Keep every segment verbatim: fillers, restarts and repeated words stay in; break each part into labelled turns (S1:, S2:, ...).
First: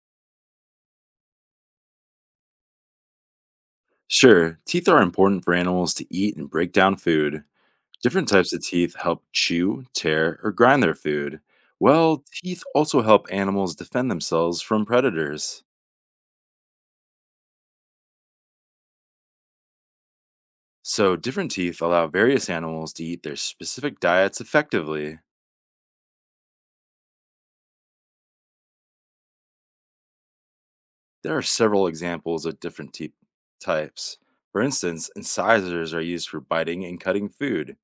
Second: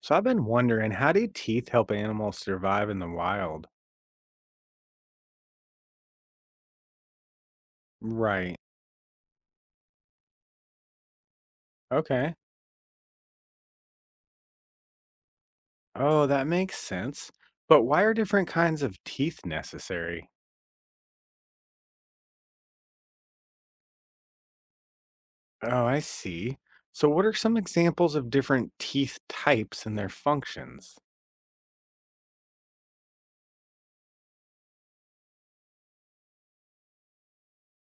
S1: So I've been wondering, how do teeth help animals survive in the wild?
S2: Sure, teeth are important for animals to eat and break down food. Different types
S1: Right.
S2: of teeth help chew, tear, or grind their food. Well,
S1: Okay.
S2: teeth also help animals defend themselves from predators.
S1: Oh, that makes sense. But why are different kinds of teeth necessary?
S2: So, different teeth allow various animals to eat their specific diets effectively.
S1: Oh, I see. So what are some examples of different teeth types and their functions?
S2: There are several examples of different teeth types. For instance, incisors are used for biting and cutting food.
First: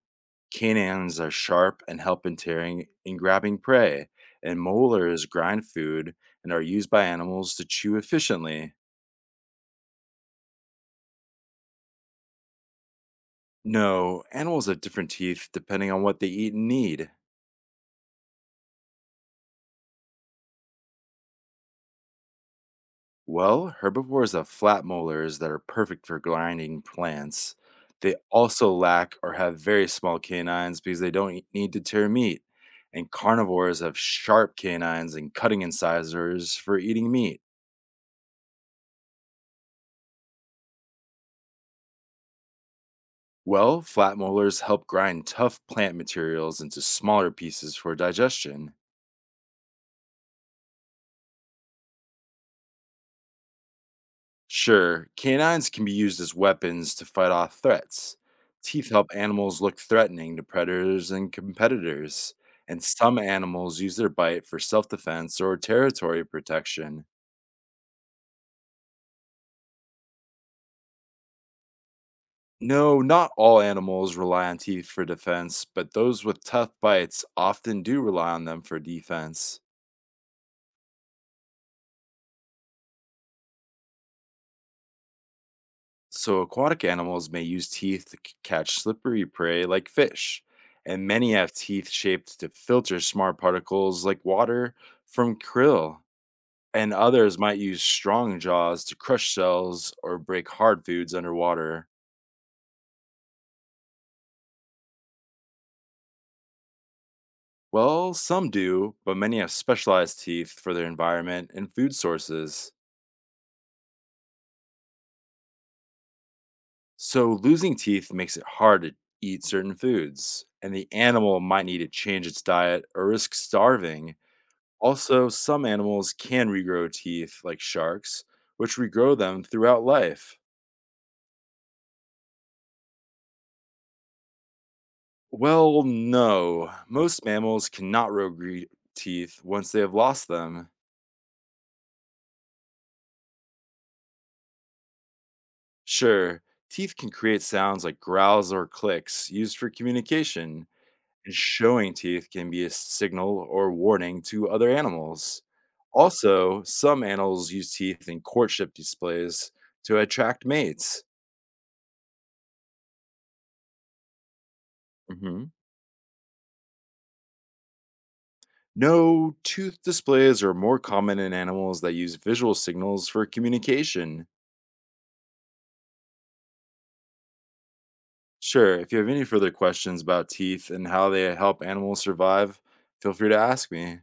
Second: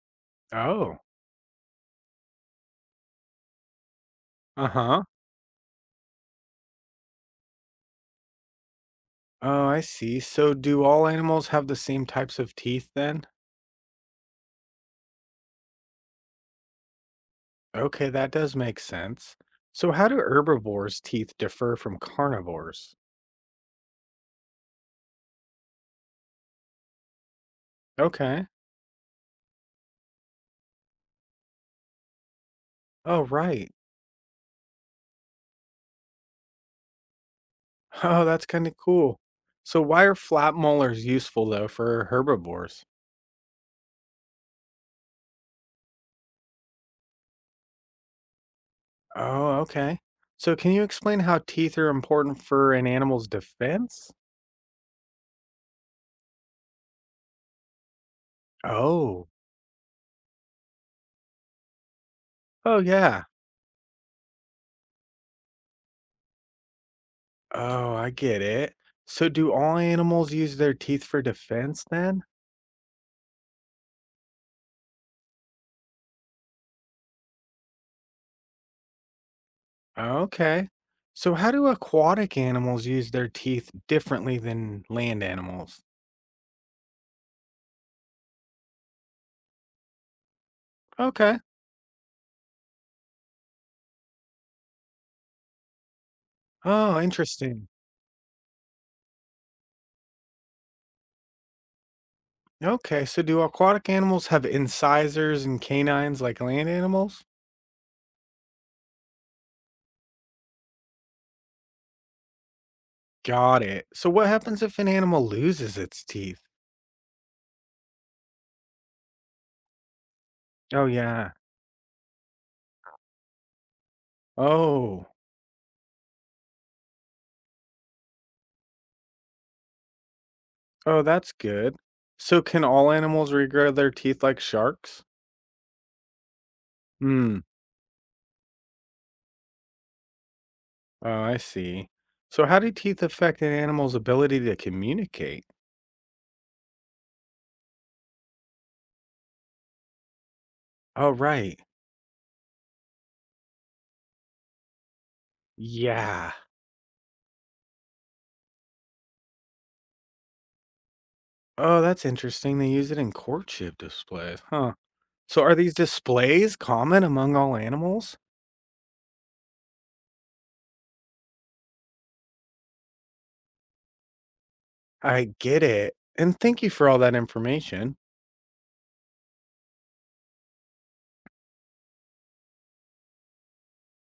S1: Oh.
S2: Canines are sharp and help in tearing and grabbing prey, and
S1: Uh-huh.
S2: molars grind food and are used by animals to chew efficiently.
S1: Oh, I see. So do all animals have the same types of teeth then?
S2: No, animals have different teeth depending on what they eat and need.
S1: Okay, that does make sense. So how do herbivores' teeth differ from carnivores?
S2: Well, herbivores have flat molars that are perfect for grinding plants. They
S1: Okay.
S2: also lack or have very small canines because they don't e- need to tear meat. And
S1: Oh, right.
S2: carnivores have sharp canines and cutting incisors for eating meat.
S1: Oh, that's kinda cool. So why are flat molars useful though for herbivores?
S2: Well, flat molars help grind tough plant materials into smaller pieces for digestion.
S1: Oh, okay. So can you explain how teeth are important for an animal's defense?
S2: Sure, canines can be used as weapons to fight off threats. Teeth help
S1: Oh.
S2: animals look threatening to predators and competitors,
S1: Oh
S2: and some
S1: yeah.
S2: animals use their bite for self defense or territory protection.
S1: Oh, I get it. So do all animals use their teeth for defense then?
S2: No, not all animals rely on teeth for defense, but those with tough bites often do rely on them for defense.
S1: Okay. So how do aquatic animals use their teeth differently than land animals?
S2: So, aquatic animals may use teeth to c- catch slippery prey like fish, and many
S1: Okay.
S2: have teeth shaped to filter smart particles like water from krill. And
S1: Oh,
S2: others might
S1: interesting.
S2: use strong jaws to crush shells or break hard foods underwater.
S1: Okay, so do aquatic animals have incisors and canines like land animals?
S2: Well, some do, but many have specialized teeth for their environment and food sources.
S1: Got it. So what happens if an animal loses its teeth?
S2: So, losing teeth makes it hard to eat certain foods, and
S1: Oh,
S2: the
S1: yeah.
S2: animal might need to change its diet or risk starving.
S1: Oh,
S2: Also, some animals can regrow teeth, like sharks, which regrow them throughout life.
S1: oh, that's good. So can all animals regrow their teeth like sharks?
S2: Well, no. Most
S1: Hmm.
S2: mammals cannot regrow teeth once they have lost them.
S1: Oh, I see. So how do teeth affect an animal's ability to communicate?
S2: Sure, teeth can create sounds like growls or clicks used for communication,
S1: Oh,
S2: and
S1: right.
S2: showing teeth can be a signal or warning to other animals.
S1: Yeah.
S2: Also, some animals use teeth in courtship displays to attract mates.
S1: Oh, that's interesting. They use it in courtship displays, huh? So
S2: Mhm.
S1: are these displays common among all animals?
S2: No, tooth displays are more common in animals that use visual signals for communication.
S1: I get it. And thank you for all that information.
S2: Sure, if you have any further questions about teeth and how they help animals survive, feel free to ask me.